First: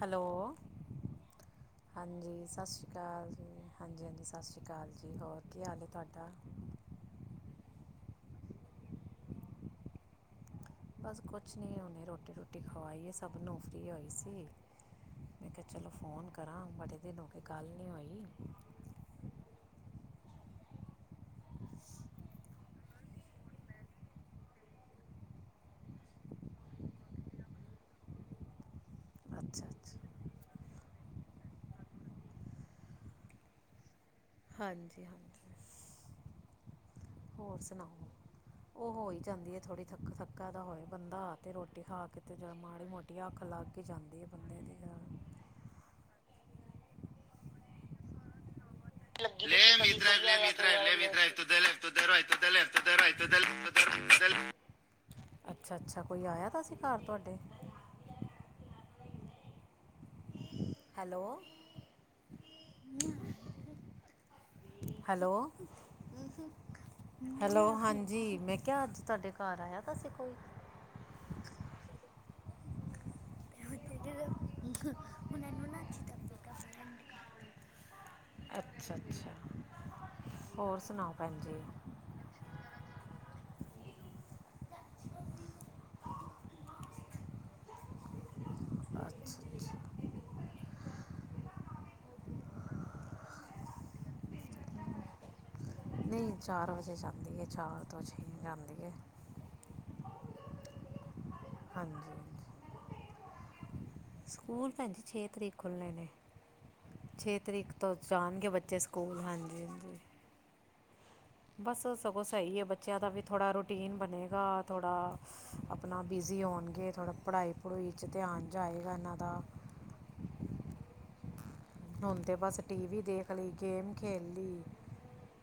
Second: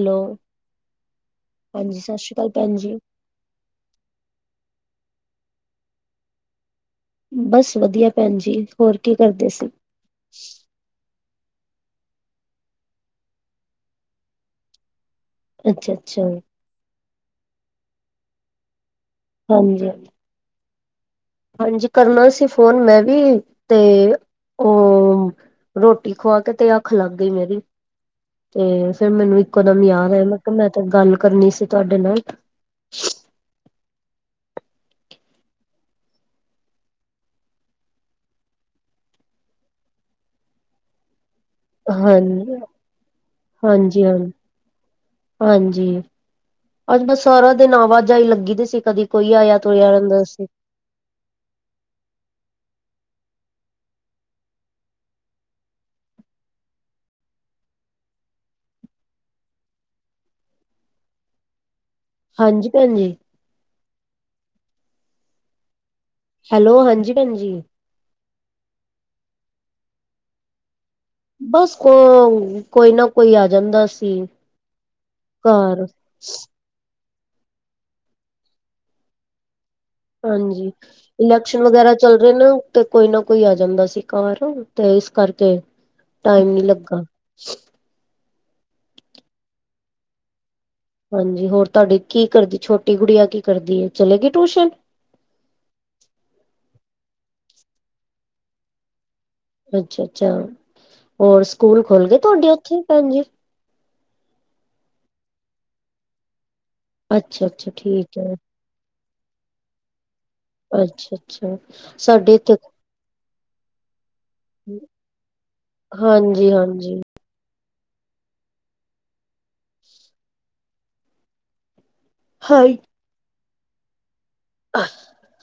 Hello ਸਤਿ ਸ਼੍ਰੀ ਹਾਂਜੀ ਅਕਾਲ ਸਤਿ ਭੈਣ ਸ਼੍ਰੀ ਜੀ ਅਕਾਲ ਜੀ ਹਾਂਜੀ-ਹਾਂਜੀ ਸਤਿ ਸ਼੍ਰੀ ਅਕਾਲ ਜੀ ਹੋਰ ਕੀ ਹਾਲ ਹੈ ਤੁਹਾਡਾ ਬਸ ਵਧੀਆ ਭੈਣ ਜੀ ਹੋਰ ਕੀ ਕਰਦੇ ਸੀ ਬਸ ਕੁਛ ਨੀ ਹੁਨੇ ਰੋਟੀ ਰੂਟੀ ਖਵਾਈ ਹੈ ਸਭ ਨੂੰ ਫਰੀ ਹੋਈ ਸੀ ਮੈਂ ਕਿਹਾ ਚਲੋ ਅੱਛਾ ਅੱਛਾ ਫੋਨ ਕਰਾਂ ਬੜੇ ਦਿਨ ਹੋ ਗ ਗੱਲ ਨਹੀਂ ਹੋਈ ਹਾਂਜੀ ਹਾਂਜੀ ਕਰਨਾ ਸੀ ਫੋਨ ਮੈਂ ਵੀ ਤੇ ਉਹ ਰੋਟੀ ਖਵਾ ਕੇ ਤੇ ਅੱਖ ਲੱਗ ਗਈ ਮੇਰੀ ਤੇ ਫੇਿਰ ਮੈਨੂੰ ਇੱਕੋ ਦਮ ਯਾਦ ਆ ਤ ਮੈਂ ਤਾਂ ਗੱਲ ਕਰਨੀ ਸੀ ਤੁਹਾਡੇ ਨਾਲ ਹਾਂਜੀ ਹਾਂਜੀ ਹੋਰ ਸੁਣਾਓ ਉਹ ਹੋ ਹੀ ਜਾਂਦੀ ਹੈ ਥੋੜ੍ਹੀ ਥੱਕ ਥੱਕਾ ਦਾ ਹੋਏ ਬੰਦਾ ਅਤੇ ਰੋਟੀ ਖਾ ਕੇਤੇ ਹਾਂਜੀ ਮਾੜੀ ਮੋਟੀ ਅੱਖ ਲੱਗ ਕੇ ਹਾਂਜੀ ਹਾਂ ਜਾਂਦੀ ਹੈ ਬੰਦੇ ਦੀ ਹਾਂਜੀ ਅੱਜ ਬਸ ਸਾਰਾ ਦਿਨ ਆਵਾਜਾਈ ਲੱਗੀ ਤੇ ਸੀ ਕਦੀ ਕੋਈ ਆਇਆ ਤੂੰਰਯਾ ਰੈਂਦਾ ਸੀ [unintelligible] ਅੱਛਾ-ਅੱਛਾ ਕੋਈ ਆਇਆ ਦਾ ਸੀਂ ਘਰ ਤੁਹਾਡੇ ਹੈਲੋ ਹਾਂਜੀ ਭੈਣ ਜੀ ਹੈਲੋ-ਹੈਲੋ ਹੈਲੋ ਹਾਂਜੀ ਭੈਣ ਜੀ ਹਾਂਜੀ ਜੀ ਮੈਂ ਕਿਹਾ ਅੱਜ ਤੁਹਾਡੇ ਘਰ ਆਇਆ ਦਾ ਸੀ ਕੋਈ ਬਸ ਕੋ ਕੋਈ ਨਾ ਕੋਈ ਆ ਜਾਂਦਾ ਸੀ ਘਰ [unintelligible] ਅੱਛਾ-ਅੱਛਾ ਹਾਂਜੀ ਇਲੈਕਸ਼ਨ ਵਗੈਰਾ ਚੱਲ ਰਹੇ ਨੇ ਤੇ ਕੋਈ ਨਾ ਕੋਈ ਆ ਜਾਂਦਾ ਸੀ ਤੇ ਇਸ ਕਰਕੇ ਟਾਈਮ ਨੀ ਲੱਗਾ ਅੱਛਾ-ਅੱਛਾ ਹਾਂਜੀ ਹੋਰ ਤੁਹਾਡੀੇ ਕੀ ਕਰਦੀ ਛੋਟੀ ਗੁੜੀਆ ਕੀ ਕਰਦੀ ਹੈ ਚਲੇ ਗੀ ਟਿਊਸ਼ਨ ਨਹੀਂ ਚਾਰ ਵਜੇ ਜਾਂਦੀ ਹੈ ਚਾਰ ਤੋਂ ਛੇ ਜਾਂਦੀ ਅੱਛਾ-ਅੱਛਾ ਹੋਰ ਸਕੂਲ ਖੁੱਲ ਗਏ ਤੁਹਾਡੇ ਉੱਥੇ ਭੈਣ ਜੀ ਸਕੂਲ ਭੈਜੀ ਛੇ ਤਰੀਕ ਖੁੱਲਨੇ ਨੇ ਛੇ ਅੱਛਾ-ਅੱਛਾ ਤਰੀਕ ਤੋਂ ਠੀਕ ਹੈ ਜਾਣਗੇ ਬੱਚੇ ਸਕੂਲ ਹਾਂਜੀ ਹਾਂਜੀ ਅੱਛਾ ਅੱਛਾ ਬਸ ਸਗੋਂ ਸਹੀ ਹੈ ਬੱਚਿਆਂ ਦਾ ਵੀ ਥੋੜ੍ਹਾ ਰੂਟੀਨ ਬਣੇਗਾ ਥੋੜ੍ਹਾ ਆਪਣਾ ਬਿਜ਼ੀ ਹੋਣਗੇ ਹਾਂਜੀ-ਹਾਂਜੀ। ਥੋੜ੍ਹਾ ਪੜ੍ਹਾਈ ਪੜ੍ਹੂਈ ਚ ਧਿਆਨ ਜਾਏਗਾ ਇਹਨਾਂ ਦਾ ਹੁਣ ਤੇ ਬਸ ਹਾਂ ਟੀ ਵੀ ਦੇਖ ਲਈ ਗੇਮ ਖੇਡ ਲਈ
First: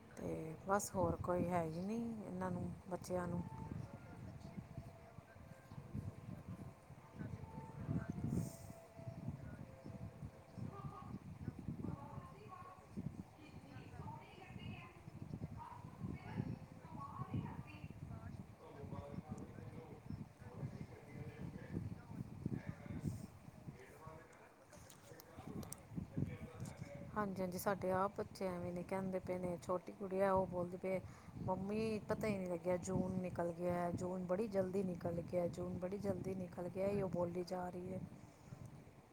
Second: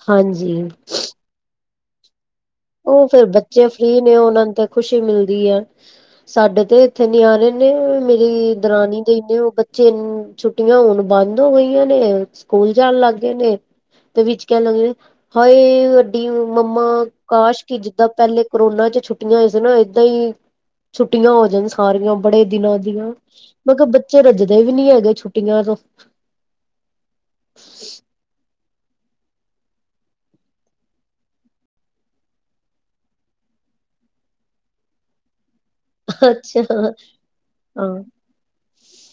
ਹਾਂਜੀ ਅਤੇ ਬਸ ਹੋਰ ਕੋਈ ਹੈ ਹੀ ਨਹੀਂ ਇਹਨਾਂ ਨੂੰ ਉਹ ਫੇਿਰ ਬੱਚੇ ਫ੍ਰਰੀ ਨੇ ਉਹਨਾਂ ਨੂੰ ਤੇ ਖੁਸ਼ੀ ਮਿਲਦੀ ਹੈ ਸਾਡੇ ਤੇ ਇੱਥੇ ਨੀ ਆ ਰਹੇ ਨੇ ਮੇਰੀ ਦਰਾਨੀ ਦੇ ਹੀ ਨੇ ਉਹ ਬੱਚੇ ਛੁੱਟੀਆਂ ਹੁਣ ਬੰਦ ਹੋ ਗਈਆਂ ਨੇ ਸਕੂਲ ਜਾਣ ਲੱਗ ਗਏ ਨੇ ਤੇ ਵਿੱਚ ਕਹਿਣ ਲੱਗੇ ਹਾਏ ਵਡੀ ਮੰਮਾ ਕਾਸ਼ ਕੀ ਜਿੱਦਾਂ ਪਹਿਲੇ ਕਰੋਨਾ ਚ ਛੁੱਟੀਆਂ ਹੋਈਆਂ ਸੀ ਨਾ ਏਦਾਂ ਹੀ ਛੁੱਟੀਆਂ ਹੋ ਜਾਣ ਸਾਰੀਆਂ ਬੜੇ ਦਿਨਾਂ ਦੀਆਂ ਮੈਂ ਕਿਹਾ ਬੱਚੇ ਰੱਜਦੇ ਵੀ ਨੀ ਹੈਗੇ ਛੁੱਟੀਆਂ ਤੋਂ ਹਾਂਜੀ ਹਾਂਜੀ ਸਾਡੇ ਆਪ ਬੱਚੇ ਐਵੇਂ ਨੀ ਕਹਿੰਦੇ ਪਏ ਨੇ ਛੋਟੀ ਕੁੜੀ ਆ ਉਹ ਬੋਲਦੀ ਪਏ ਮੰਮੀ ਪਤਾ ਹੀ ਨਹੀਂ ਲੱਗਿਆ ਜੂਨ ਨਿਕਲ ਗਿਆ ਜੂਨ ਬੜੀ ਜਲਦੀ ਨਿਕਲ ਗਿਆ ਜੂਨ ਬੜੀ ਜਲਦੀ ਅੱਛਾ ਨਿਕਲ ਗਿਆ ਉਹ ਬੋਲੀ ਜਾ ਰਹੀ ਹੈ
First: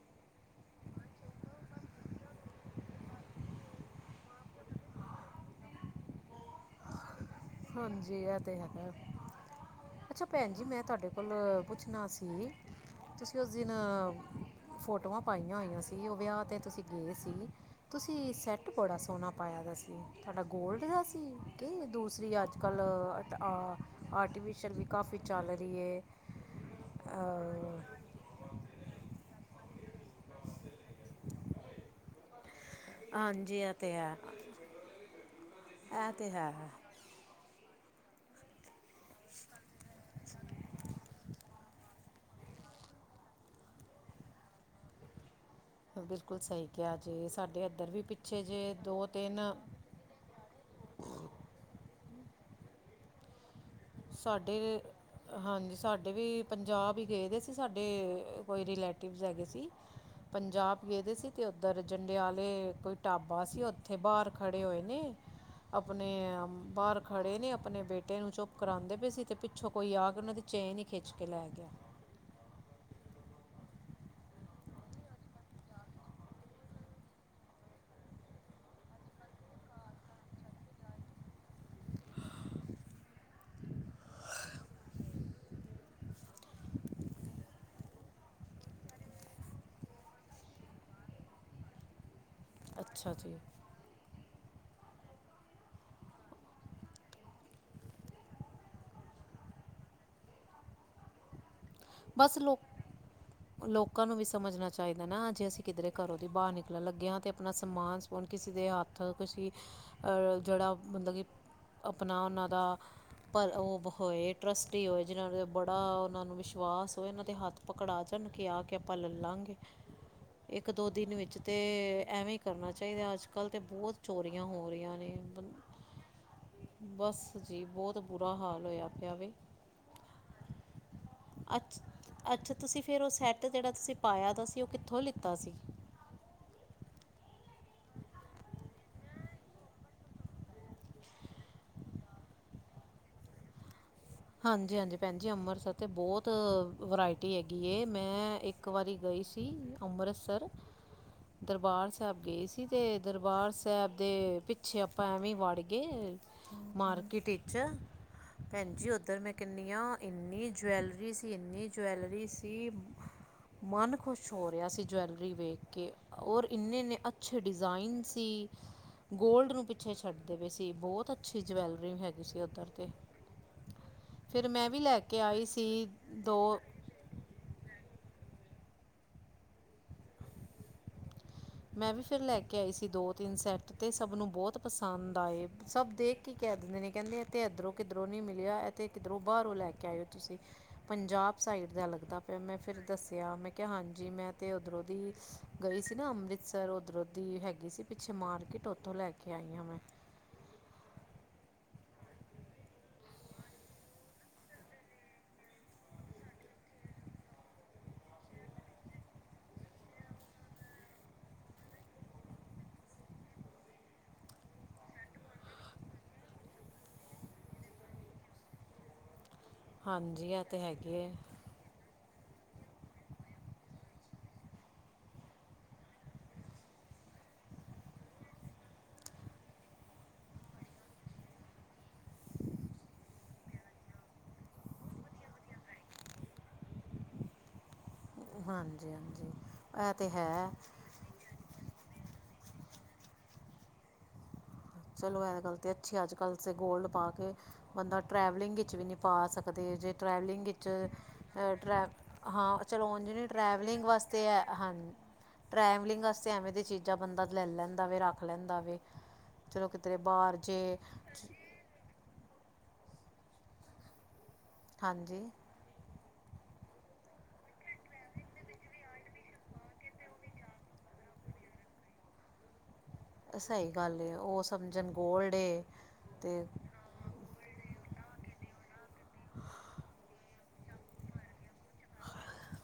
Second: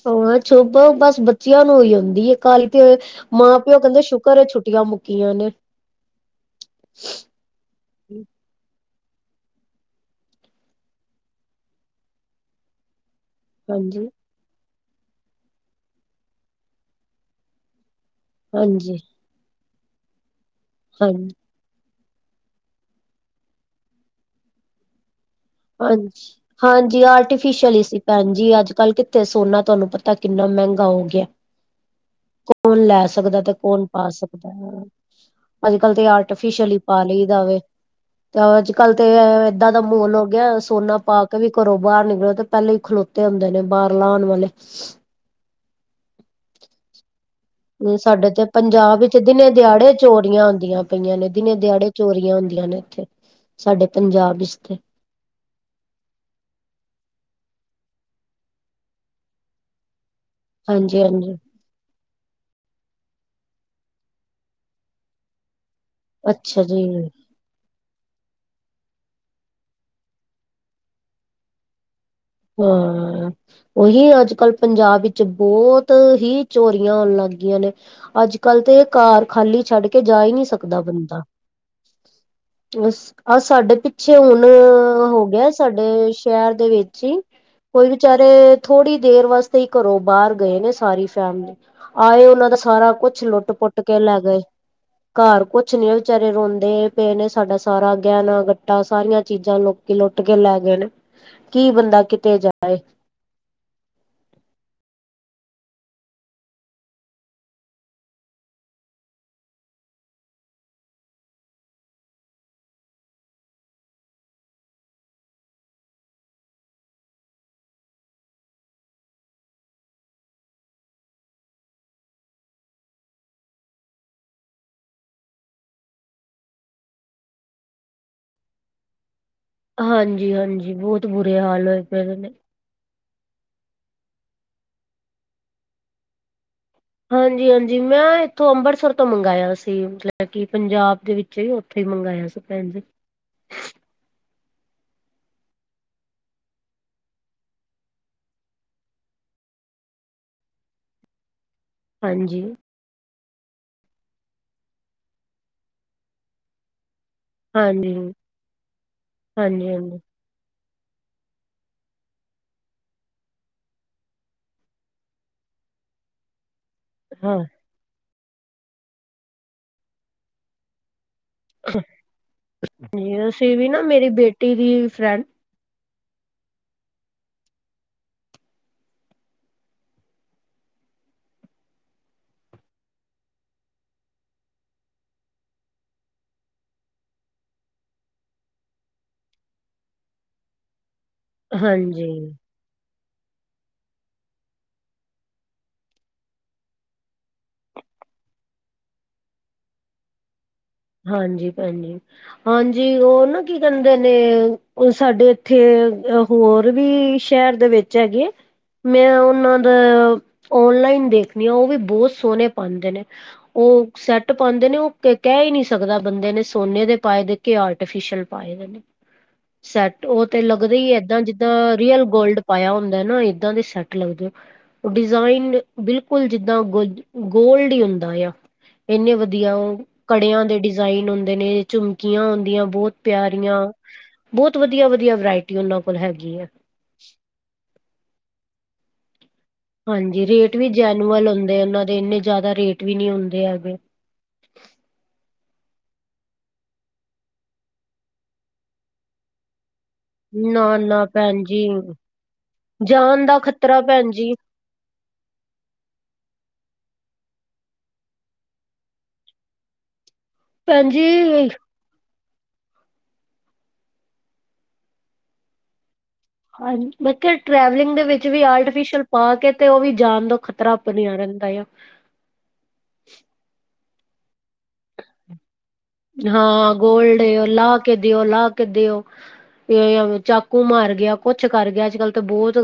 ਹਾਂ ਸ਼ੁੱਭ ਬਸ ਬੱਚਿਆਂ ਨੂੰ ਈ ਆਉਂਦੀ ਕਾਹਲੀ ਤੇ ਮਾਂ ਪਿਓ ਕਹਿੰਦੇ ਸ਼ੁਕਰ ਛੁੱਟੀਆਂ ਮੁੱਕੀਆਂ ਨੇ [inaudible] ਹਾਂਜੀ ਇਹ ਤੇ ਹੈਗਾ ਅੱਛਾ ਭੈਣ ਜੀ ਮੈਂ ਤੁਹਾਡੇ ਕੋਲ ਪੁੱਛਣਾ ਸੀ ਤੁਸੀਂ ਉਸ ਦਿਨ ਹਾਂਜੀ ਫੋਟੋਆਂ ਪਾਈਆਂ ਹੋਈਆਂ ਸੀ ਉਹ ਵਿਆਹ 'ਤੇ ਤੁਸੀਂ ਗਏ ਸੀ ਤੁਸੀਂ ਸੈੱਟ ਬੜਾ ਹਾਂਜੀ ਸੋਹਣਾ ਪਾਇਆ ਦਾ ਸੀ, ਤੁਹਾਡਾ ਗੋਲਡ ਦਾ ਸੀ ਹਾਂਜੀ ਕਿ ਦੂਸ ਜ ਅੱਜ ਕੱਲ੍ਹ ਆਰਟੀਫਿਸ਼ਲ ਵੀ ਕਾਫੀ ਚ ਹਾਂਜੀ ਹਾਂਜੀ ਆਰਟੀਫਿਸ਼ਅਲ ਹੀ ਸੀ ਭੈਣ ਜੀ ਅੱਜ ਕੱਲ ਕਿੱਥੇ ਸੋਨਾ ਤੁਹਾਨੂੰ ਪਤਾ ਕਿੰਨਾ ਮਹਿੰਗਾ ਹੋ ਗਿਆ ਕੌਣ ਲੈ ਸਕਦਾ ਤੇ ਕੌਣ ਪਾ ਸਕਦਾ ਅੱਜ ਕਲ ਤੇ ਆਰਟੀਫਿਸ਼ਲੀ ਪਾ ਲਈ ਦਾਵੇ ਤੇ ਅੱਜ ਕੱਲ ਤੇ ਏਦਾਂ ਦਾ ਮੁਲ ਸੋਨਾ ਪਾ ਕੇ ਵੀ ਘਰੋਂ ਬਾਹਰ ਨਿਕਲੋ ਤੇ ਪਹਿਲੇ ਹੀ ਖਲੋਤੇ ਹੁੰਦੇ ਨੇ ਬਾਹਰ ਲਾਉਣ ਵਾਲੇ ਬਿਲਕੁਲ ਸਹੀ ਕਿਹਾ ਜੀ, ਸਾਡੇ ਹ ਸਾਡੇ ਤੇ ਪੰਜਾਬ ਵਿੱਚ ਦਿਨੇ-ਦਿਹਾੜੇ ਚੋਰੀਆਂ ਹੁੰਦੀਆਂ ਪਈਆਂ ਨੇ ਦਿਨੇ-ਦਿਹਾੜੇ ਚੋਰੀਆਂ ਹੁੰਦੀਆਂ ਨੇ ਇੱਥੇ। ਸਾਡੇ ਪੰਜਾਬ ਵਿੱਚ ਤੇ ਸਾਡੇ ਹਾਂਜੀ, ਸਾਡੇ ਵੀ ਪੰਜਾਬ ਹੀ ਗਏ ਦੇ ਸੀ, ਸਾਡੇ ਕੋਈ ਰਿਲੇਟਿਵਸ ਹੈਗੇ ਸੀ ਪੰਜਾਬ ਹਾਂਜੀ ਗਏਦੇ ਸੀ ਹਾਂਜੀ ਤੇ ਉਧਰ ਜੰਡਿਆਂ ਵਾਲੇ ਕੋਈ ਢਾਬਾ ਸੀ, ਉੱਥੇ ਬਾਹਰ ਖੜੇ ਹੋਏ ਨੇ ਆਪਣੇ ਅੱਛਾ ਜੀ। ਬਾਹਰ ਖੜ੍ਹੇ ਨੇ, ਆਪਣੇ ਬੇਟੇ ਨੂੰ ਚੁੱਪ ਕਰਾਉਂਦੇ ਪਏ ਸੀ ਤੇ ਪਿੱਛੋਂ ਕੋਈ ਆ ਕੇ ਉਹਨਾਂ ਦੀ ਚੇਨ ਹੀਂ ਖਿੱਚ ਕੇ ਲੈ ਗਿਆ। ਹਾਂ। ਉਹੀ ਅੱਜ-ਕੱਲ੍ਹ ਪੰਜਾਬ ਵਿੱਚ ਬਹੁਤ ਹੀ ਚੋਰੀਆਂ ਹੋਣ ਲੱਗ ਗਈਆਂ ਨੇ। ਅੱਜ-ਕੱਲ੍ਹ ਤੇ ਇਹ ਘਰ ਖਾਲੀ ਛੱਡ ਕੇ ਜਾ ਹੀ ਨਹੀਂ ਸਕਦਾ ਬੰਦਾ। ਅ ਆਹ ਸਾਡੇ ਪਿੱਛੇ ਹੁਣ ਹੋ ਗਿਆ ਸਾਡੇ ਸ਼ਹਿਰ ਦੇ ਵਿੱਚ ਹੀ ਕੋਈ ਵਿਚਾਰੇ ਥੋੜ੍ਹੀ ਦੇਰ ਵਾਸਤੇ ਹੀ ਘਰੋਂ ਬਾਹਰ ਗਏ ਨੇ, ਸਾਰੀ ਫੈਮਲੀ ਆਏ, ਉਹਨਾਂ ਦਾ ਸਾਰਾ ਕੁਛ ਲੁੱਟ-ਪੁੱਟ ਕੇ ਲੈ ਗਏ। ਘਰ ਕੁਛ ਨੀ, ਵਿਚਾਰੇ ਰੋਂਦੇ ਪਏ ਨੇ ਸਾਡਾ ਸਾਰਾ ਗਹਿਣਾ-ਗੱਟਾ ਸਾਰੀਆਂ ਚੀਜ਼ਾਂ ਲੋਕੀ ਲੁੱਟ ਕੇ ਲੈ ਗਏ ਨੇ। ਕੀ ਬੰਦਾ ਕਿਤੇ ਬਸ ਲੋ ਜਾਏ ਲੋਕਾਂ ਨੂੰ ਵੀ ਸਮਝਣਾ ਚਾਹੀਦਾ ਨਾ, ਜੇ ਅਸੀਂ ਕਿੱਧਰੇ ਘਰੋਂ ਦੀ ਬਾਹਰ ਨਿਕਲਣ ਲੱਗੇ ਹਾਂ, ਤੇ ਆਪਣਾ ਸਮਾਨ ਹੁਣ ਕਿਸੀੇ ਦੇ ਹੱਥ ਕਿਸੀ, ਜਿਹੜਾ ਮੱਤਲਬ ਕਿ ਆਪਣਾ ਉਹਨਾਂ ਦਾ ਪਰ ਉਹ ਹੋਏ, ਟਰੱਸਟੀ ਹੋਏ, ਜਿਨਾਂ ਦੇ ਬੜਾ ਉਹਨਾਂ ਨੂੰ ਵਿਸ਼ -ਵਾਸ ਹੋਏ, ਇਹਨਾਂ ਦੇ ਹੱਥ ਪਕੜਾ ਜਾਣ, ਕੇ ਆ ਕੇ ਆਪਾਂ ਲੈ ਲਾਂਗੇ ਇੱਕ-ਦੋ ਦਿਨ ਵਿੱਚ ਤੇ ਐਵੇਂ ਹੀ ਕਰਨਾ ਚਾਹੀਦਾ, ਅੱਜ-ਕੱਲ੍ਹ ਤਾਂ ਬਹੁਤ ਚੋਰੀਆਂ ਹੋ ਰਹੀਆਂ ਨੇ। ਬਸ ਜੀ, ਬਹੁਤ ਬੁਰਾ ਹਾਲ ਹੋਇਆ ਪਿਆ ਵੇ। ਹਾਂਜੀ-ਹਾਂਜੀ, ਬਹੁਤ। ਬੁਰੇ ਹਾਲ ਅੱਛ, ਹੋਏ ਪਏ ਦੇ ਨੇ। ਅੱਛਾ ਤੁਸੀਂ ਫਿਰ ਉਹ ਸੈੱਟ ਜਿਹੜਾ ਤੁਸੀਂ ਪਾਇਆ ਤਾਂ ਸੀ ਉਹ ਕਿੱਥੋਂ ਲਿੱਤਾ ਸੀ? ਹਾਂਜੀ-ਹਾਂਜੀ, ਮੈਂ ਇੱਥੋਂ ਅੰਮ੍ਰਿਤਸਰ ਤੋਂ ਮੰਗਾਇਆ ਸੀ ਮੱਤਲਬ ਕਿ ਪੰਜਾਬ ਦੇ ਵਿੱਚ ਚੇ ਉੱਥੇ ਹੀ ਮੰਗਾਇਆ ਸੀ, ਭੈਣਜੀ। ਹਾਂਜੀ-ਹਾਂਜੀ, ਭੈਣਜੀ ਅੰਮ੍ਰਿਤਸਰ ਤੇ ਬਹੁਤ ਵਰਾਇਟੀ ਹੈਗੀ ਏ। ਮੈਂ ਇੱਕ ਇੱਕ ਵਾਰੀ ਗਈ ਸੀ ਅੰਮ੍ਰਿਤਸਰ, ਦਰਬਾਰ ਸਾਹਿਬ ਹਾਂਜੀ, ਗਏ ਸੀ ਤੇ ਦਰਬਾਰ ਸਾਹਿਬ ਦੇ ਪਿੱਛੇ ਆਪਾਂ ਐਵੇਂ ਵੜ ਗਏ, ਮਾਰਕੀਟ ਇ ਅਛਾ, ਹਾਂਜੀ, ਭੈਣ ਜੀ ਉੱਧਰ ਕਿੰਨੀਆਂ ਹਾਂਜੀ-ਹਾਂਜੀ ਇਕ ਇੰਨੀ ਜਵੈਲਰੀ ਸੀ, ਇੰਨੀ ਜਵੈਲਰੀ ਸੀ ਮਨ ਖੁਸ਼ ਹੋ ਰਿਹਾ ਸੀ ਜਵੈਲਰੀ ਵੇਖ ਕੇ, ਔਰ ਇੰਨੇ-ਇੰਨੇ ਅੱਛੇ ਡਿਜ਼ਾਇਨ ਸੀ, ਗੋਲਡ ਨੂੰ ਪਿੱਛੇ ਛੱਡਦੇ ਪਏ ਸੀ, ਬਹੁਤ ਅੱਛੀ ਜਵੈਲਰੀ ਹੈਗੀ ਸੀ ਉੱਧਰ ਤੇ। ਹਾਂ ਅਸੀਂ ਵੀ ਨਾ ਮੇਰੀ ਫਿਰ ਬੇਟੀ ਦੀ ਮੈਂ ਵੀ ਲੈ ਕੇ ਫਰੈਂਡ ਆਈ ਸੀ ਦੋ। [unintelligible] ਮੈਂ ਵੀ ਫਿਰ ਲੈ ਕੇ ਆਈ ਸੀ ਦੋ-ਤਿੰਨ ਸੈਟ ਤੇ ਸਭ ਨੂੰ ਬਹੁੱਤ ਪਸੰਦ ਆਏ ਸਭ ਦੇਖ ਕੀ ਕਹਿ ਦਿੰਦੇ ਨੇ ਕਹਿੰਦੇ ਤੇ ਇਧਰੋਂ ਕਿੱਧਰੋਂ ਨੀ ਮਿਲਿਆ ਤੇ ਕਿਧਰੋਂ ਬਾਹਰੋਂ ਲੈ ਕੇ ਆਏ ਓ ਤੁਸੀਂ। ਪੰਜਾਬ ਸਾਈਡ ਦਾ ਹਾਂਜੀ, ਲੱਗਦਾ ਪਿਆ, ਮੈਂ ਫਿਰ ਦੱਸਿਆ। ਮੈਂ ਕਿਹਾ, ਹਾਂਜੀ ਮੈਂ ਤੇ ਉੱਧਰੋਂ ਦੀ ਗਈ ਸੀ ਨਾ ਅੰਮ੍ਰਿਤਸਰ, ਉੱਧਰੋਂ ਦੀ ਹੈਗੀ ਸੀ ਪਿੱਛੇ ਮਾਰਕੀਟ, ਉੱਥੋਂ ਲੈ ਕੇ ਲੇਆਈ ਹਾਂ ਮੈਂ। ਹਾਂਜੀ, ਭੈਣਜੀ। ਹਾਂਜੀ, ਉਹ ਨਾ ਕੀ ਕਹਿੰਦੇ ਨੇ, ਉਹ ਸਾਡੇ ਇੱਥੇ ਹੋਰ ਵੀ ਸ਼ਹਿਰ ਦੇ ਵਿੱਚ ਹੈਗੇ? ਮੈਂ ਉਹਨਾਂ ਦਾ ਓਨਲਾਈਨ ਦੇਖਣੀ ਆ, ਉਹ ਵੀ ਬਹੁੱਤ ਸੋਹਣੇ ਪਾਉਂਦੇ ਨੇ। ਉਹ ਸੈੱਟ ਪਾਉਂਦੇ ਨੇ, ਉਹ ਕ ਕਹਿ ਹੀ ਨਹੀਂ ਸਕਦਾ ਬੰਦੇ ਨੇ ਸੋਨੇ ਦੇ ਪਾਏ ਦੇ ਕੇ ਆਰਟੀਫਿਸ਼ਲ ਪਾਏ ਨੇ, ਸੈੱਟ, ਉਹ ਤੇ ਲੱਗਦਾ ਹੀ ਏਦਾਂ ਜਿੱਦ ਰੀਅਲ ਗੋਲਡ ਪਾਇਆ ਹੁੰਦਾ ਨਾ ਏਦਾਂ ਦੇ ਸੈੱਟ ਲੱਗਦੇ। ਡਿਜ਼ਾਇਨ ਬਿਲਕੁੱਲ ਜਿੱਦਾਂ ਗੋਲਡ ਹੀ ਹੁੰਦਾ ਆ। ਇੰਨੇ ਵਧੀਆ ਉਹ ਕੜਿਆਂ ਦੇ ਡਿਜ਼ਾਇਨ ਹੁੰਦੇ ਨੇ ਝੁਮਕੀਆਂ ਹੁੰਦੀਆਂ ਬਹੁਤ ਪਿਆਰੀਆਂ। ਬਹੁਤ ਵਧੀਆ-ਵਧੀਆ ਵਰਾਇਟੀ ਉਹਨਾਂ ਕੋਲ ਹੈਗੀ ਹੈ। ਹਾਂਜੀ-ਹਾਂਜੀ ਹਾਂਜੀ ਰੇਟ ਵੀ ਜੈਨੂਅਨ ਹੁੰਦੇ ਉਹਨਾਂ ਦੇ ਇੰਨੇ ਜ਼ਿਆਦਾ ਰੇਟ ਵੀ ਨਹੀਂ ਹੁੰਦੇ ਹੈਗੇ। ਚਲੋ ਇਹ ਗੱਲ ਤੇ ਅੱਛੀ ਅੱਜਕੱਲ ਵਿਚ ਗੋਲਡ ਪਾ ਕੇ ਬੰਦਾ ਟਰੈਵਲਿੰਗ ਵਿੱਚ ਵੀ ਨਹੀਂ ਪਾ ਸਕ ਕਦੇ ਜੇ ਟਰੈਵਲਿੰਗ ਨਾ ਵਿੱਚ ਨਾ ਭੈਣ ਜੀ ਹਾਂ ਚਲੋ ਉਂਝ ਜਾਨ ਦਾ ਖ਼ਤਰਾ ਟਰੈਵਲਿੰਗ ਭੈਣ ਵਾਸਤੇ ਜੀ ਹੈ ਹਾਂਜੀ। ਟਰੈਵਲਿੰਗ ਵਾਸਤੇ ਐਵੇਂ ਦੀਆਂ ਚੀਜ਼ਾਂ ਬੰਦਾ ਲੈ ਲੈਂਦਾ ਵੇ ਰੱਖ ਲੈਂਦਾ ਵੇ। ਚਲੋ ਕਿਧਰੇ ਬਾਹਰ ਭੈਣਜੀ ਹਾਂਜੀ ਹਾਂਜੀ ਮੈਂ ਕਿਹਾ ਟ੍ਰੈਵਲਿੰਗ ਦੇ ਵਿੱਚ ਵੀ ਆਰਟੀਫਿਸ਼ਅਲ ਪਾ ਕੇ ਤੇ ਉਹ ਵੀ ਜਾਣ ਦਾ ਖ਼ਤਰਾ ਬਨਿਆ ਰਹਿੰਦਾ ਹੈ। ਸਹੀ ਗੱਲ ਉਹ ਸਮਝਣ ਗੋਲਡ ਏ ਤੇ ਹਾਂ ਗੋਲਡ ਲਾ ਕੇ ਦਿਓ ਲਾ ਕੇ ਦਿਓ। ਤੇ ਚਾਕੂ ਮਾਰ ਗਿਆ ਕੁਛ ਕਰ ਗਿਆ ਅੱਜਕੱਲ੍ਹ ਤਾਂ ਬਹੁਤ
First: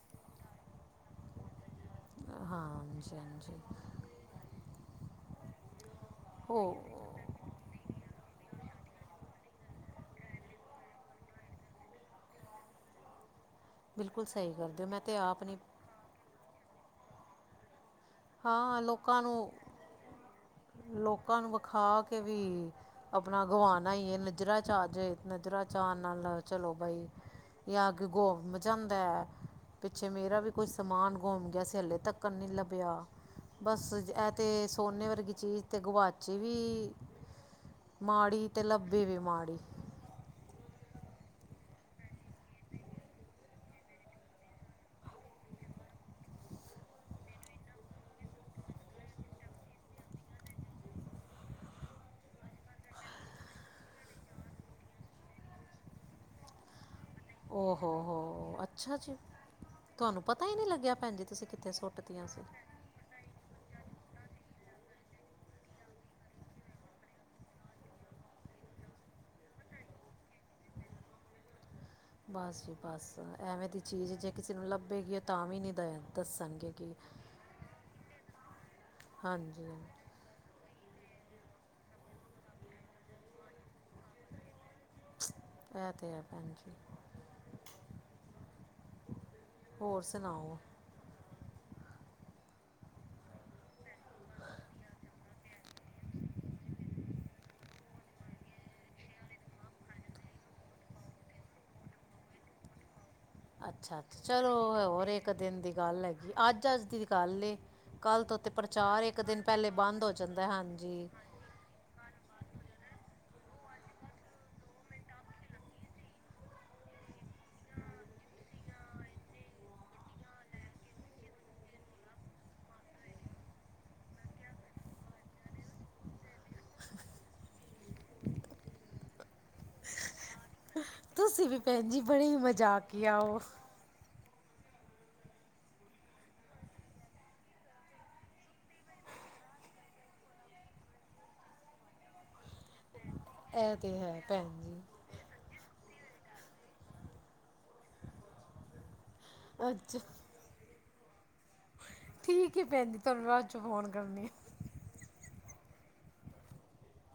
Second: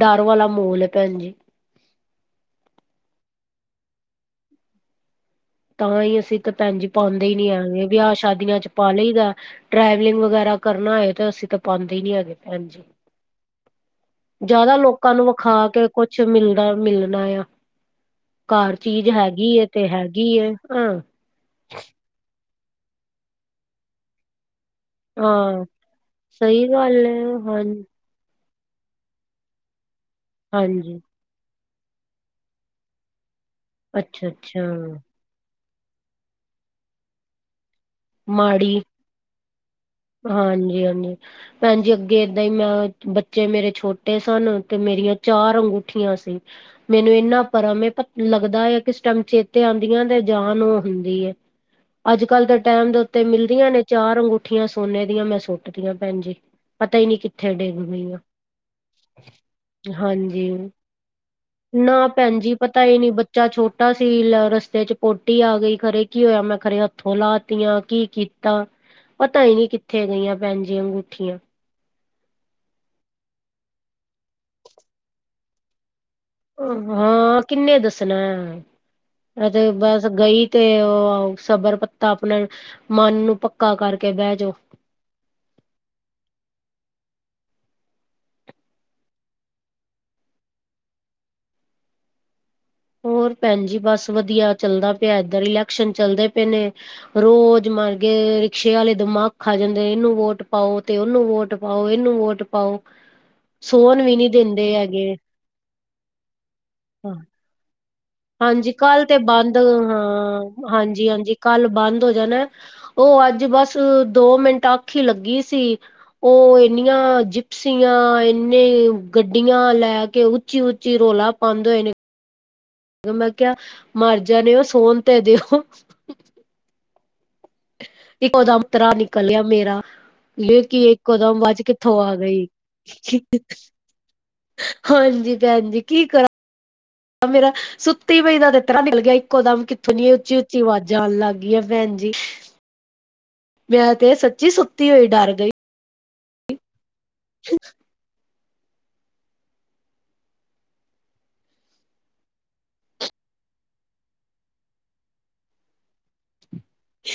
ਡਰ ਵਾਲਾ ਮਾਹੌਲ ਹੈ ਭੈਣ ਜੀ। ਹਾਂ ਹਾਂਜੀ-ਹਾਂਜੀ। ਤਾਂ ਹੀ ਅਸੀਂ ਤਾਂ ਭੈਣ ਜੀ ਪਾਂਦੇ ਹੀ ਨਹੀਂ ਹੈਗੇ ਵਿਆਹ ਸ਼ਾਦੀਆਂ 'ਚ ਪਾ ਲਈ ਦਾ। ਟਰੈਵਲਿੰਗ ਵਗੈਰਾ ਕਰਨਾ ਹੋਏ ਤੇ ਅਸੀਂ ਤਾਂ ਪਾਉਂਦੇ ਨੀ ਹੈਗੇ ਭੈਣ ਜੀ। ਜ਼ਿਆਦਾ ਲੋਕਾਂ ਨੂੰ ਵਿਖਾ ਕੇ ਕੁਛ ਮਿਲਣਾ ਮਿਲਣਾ ਆ। ਘਰ ਚੀਜ਼ ਹੈਗੀ ਏ ਤੇ ਹੈਗੀ ਏ। ਹਾਂ ਲੋਕਾਂ ਨੂੰ ਵਿਖਾ ਕੇ ਵੀ, ਆਪਣਾ ਗਵਾਣਾ ਹੀ ਹੈ ਨਜਰਾਂ ਚ ਆਜੇ ਨਜ਼ਰਾਂ ਹਾਂ। ਚ ਆਣ ਨਾਲ ਸਹੀ ਚਲੋ ਗੱਲ ਬਾਈ ਏ ਹਾਂ ਜਾਂ ਗੁੰਮ ਜਾਂਦਾ, ਪਿੱਛੇ ਮੇਰਾ ਵੀ ਕੋਈ ਹਾਂਜੀ ਸਮਾਨ ਗੁੰਮਮ ਗਿਆ ਸੀ ਹਲੇੇ ਤੱਕ ਨਹੀਂ ਲੱਭਿਆ ਬਸ ਇਹ ਅੱਛਾ-ਅੱਛਾ ਤੇ ਸੋਨੇ ਵਰਗੀ ਚੀਜ਼ ਤੇ ਗੁਵਾਚੀ ਵੀ, ਮਾੜੀ ਤੇ ਲੱਭੀ ਵੀ ਮਾੜੀ। ਹਾਂਜੀ-ਹਾਂਜੀ ਭੈਣ ਜੀ ਅੱਗੇ ਏਦਾਂ ਹੀ ਮੈਂ ਬੱਚੇ ਮੇਰੇ ਛੋਟੇ ਛੋਟੇ ਸਨ ਤੇ ਮੇਰੀਆਂ ਚਾਰ ਅੰਗੂਠੀਆਂ ਸੀ। ਮੈਨੂੰ ਇੰਨਾ ਪਰਮ ਲੱਗਦਾ ਆ ਕਿਸ ਟਾਈਮ ਚੇਤੇ ਆਉਂਦੀਆਂ ਤੇ ਜਾਨ ਉਹ ਹੁੰਦੀ ਏ। ਅੱਜਕੱਲ੍ਹ ਤਾਂ ਟੈਮ ਦੇ ਉੱਤੇ ਮਿਲਦੀਆਂ ਨੇ ਚਾਰ ਅੰਗੂਠੀਆਂ ਸੋਨੇ ਦੀਆਂ ਮੈਂ ਸੁੱਟਦੀਆਂ ਭੈਣ ਜੀ, ਪਤਾ ਹੀ ਨੀ ਓ ਹੋ ਹੋ ਹੋ ਅੱਛਾ ਜੀ। ਤੁਹਾਨੂੰ ਪਤਾ ਹਾਂਜੀ ਹੀ ਨਹੀਂ ਲੱਗਿਆ ਭੈਣ ਜੀ ਤੁਸੀਂ ਕਿੱਥੇ ਸੁੱਟਤੀਆਂ ਸੀ? ਤਾ ਹੀ ਨੀ ਬੱਚਾ ਛੋਟਾ ਸੀ ਰਸਤੇ 'ਚ ਪੋਟੀ ਆ ਗਈ ਖਰੇ ਕੀ ਹੋਇਆ ਮੈਂ ਖਰੇ ਹੱਥੋਂ ਲਾ ਤੀਆਂ ਕੀ ਕੀਤਾ, ਪਤਾ ਹੀ ਨਹੀਂ ਕਿੱਥੇ ਗਈਆਂ ਭੈਣ ਜੀ ਅੰਗੂਠੀਆਂ। ਬਸ ਜੀ ਬਸ ਐਵੇਂ ਦੀ ਚੀਜ਼ ਜੇ ਕਿਸੇ ਨੂੰ ਲੱਭੇਗੀ ਉਹ ਤਾਂ ਵੀ ਨਹੀਂ ਦਏਗਾ। ਹਾਂ ਕਿੰਨੇ ਦੱਸਣਾ, ਇਹ ਤੇ ਬਸ ਗਈ ਤੇ ਉਹ ਸਬਰ ਪੱਤਾ ਆਪਣਾ ਮਨ ਨੂੰ ਪੱਕਾ ਕਰਕੇ ਬਹਿ ਜਾਓ। ਏ ਤੇ ਹੈ ਭੈਣ ਜੀ। ਹੋਰ ਸੁਣਾਓ। ਹੋਰ ਭੈਣ ਜੀ ਬਸ ਵਧੀਆ ਚੱਲਦਾ ਪਿਆ ਇੱਧਰ ਇਲੈਕਸ਼ਨ ਚੱਲਦੇ ਪਏ ਨੇ। ਰੋਜ਼ ਮਰਗੇ ਰਿਕਸ਼ੇ ਵਾਲੇ ਦਿਮਾਗ ਆ ਜਾਂਦੇ ਇਹਨੂੰ ਵੋਟ ਪਾਓ ਤੇ ਉਹਨੂੰ ਵੋਟ। ਪਾਓ ਇਹਨੂੰ ਵੋਟ ਪਾਓ ਅੱਛਾ ਸੋਣ ਵੀ ਨੀ ਚਲੋ ਦਿੰਦੇ ਹੋਰ ਹੈਗੇ ਇੱਕ ਇੱਕ ਦਿਨ ਦੀ ਗੱਲ ਹੈਗੀ ਅੱਜ ਅੱਜ ਦੀ ਹਾਂ ਗੱਲ ਕੱਲ ਤੋਂ ਤੇ ਹਾਂਜੀ ਪ੍ਰਚਾਰ ਕੱਲ ਤੇ ਇੱਕ ਦਿਨ ਬੰਦ ਪਹਿਲੇ ਬੰਦ ਹੋ ਹਾਂ ਜਾਂਦਾ ਹਾਂਜੀ ਕੱਲ ਬੰਦ ਹੋ ਜਾਣਾ ਉਹ ਅੱਜ ਬਸ ਦੋ ਮਿੰਟ ਅੱਖ ਲੱਗੀ ਸੀ ਉਹ ਇੰਨੀਆਂ ਜਿਪਸੀਆਂ ਇੰਨੇ ਗੱਡੀਆਂ ਲੈ ਕੇ ਉੱਚੀ ਉੱਚੀ ਰੌਲਾ ਪਾਉਂਦੇ ਹੋਏ ਨੇ ਮੈਂ ਕਿਹਾ ਮਰ ਜਾਣੇ ਉਹ ਸੋਣ ਤੇ ਦਿਓ ਇੱਕੋ ਦਮ ਤਰਾ ਨਿਕਲਿਆ ਮੇਰਾ ਲ ਕਿ ਇੱਕੋ ਦਮ ਅਵਾਜ਼ ਕਿੱਥੋਂ ਆ ਗਈ ਹਾਂਜੀ ਭੈਣ ਜੀ ਕੀ ਕਰਾਂ ਮੇਰਾ ਸੁੱਤੀ ਪਈ ਦਾ ਤਰਾਹ ਨਿਕਲ ਗਿਆ ਇੱਕੋ ਦਮ ਕਿੱਥੋਂ ਨੀ ਉੱਚੀ ਉੱਚੀ ਆਵਾਜ਼ ਆਉਣ ਲੱਗ ਗਈ ਆ ਭੈਣ ਜੀ ਵਿਆਹ ਤੇ ਸੱਚੀ ਸੁੱਤੀ ਹੋਈ ਡਰ ਗਈ ਹ ਅੱਛਾ ਠੀਕ ਏ ਭੈਣ ਜੀ ਤੁਹਾਨੂੰ ਬਾਅਦ ਚੋਂ ਫੋਨ ਕਰਨੀ ਆ ਹ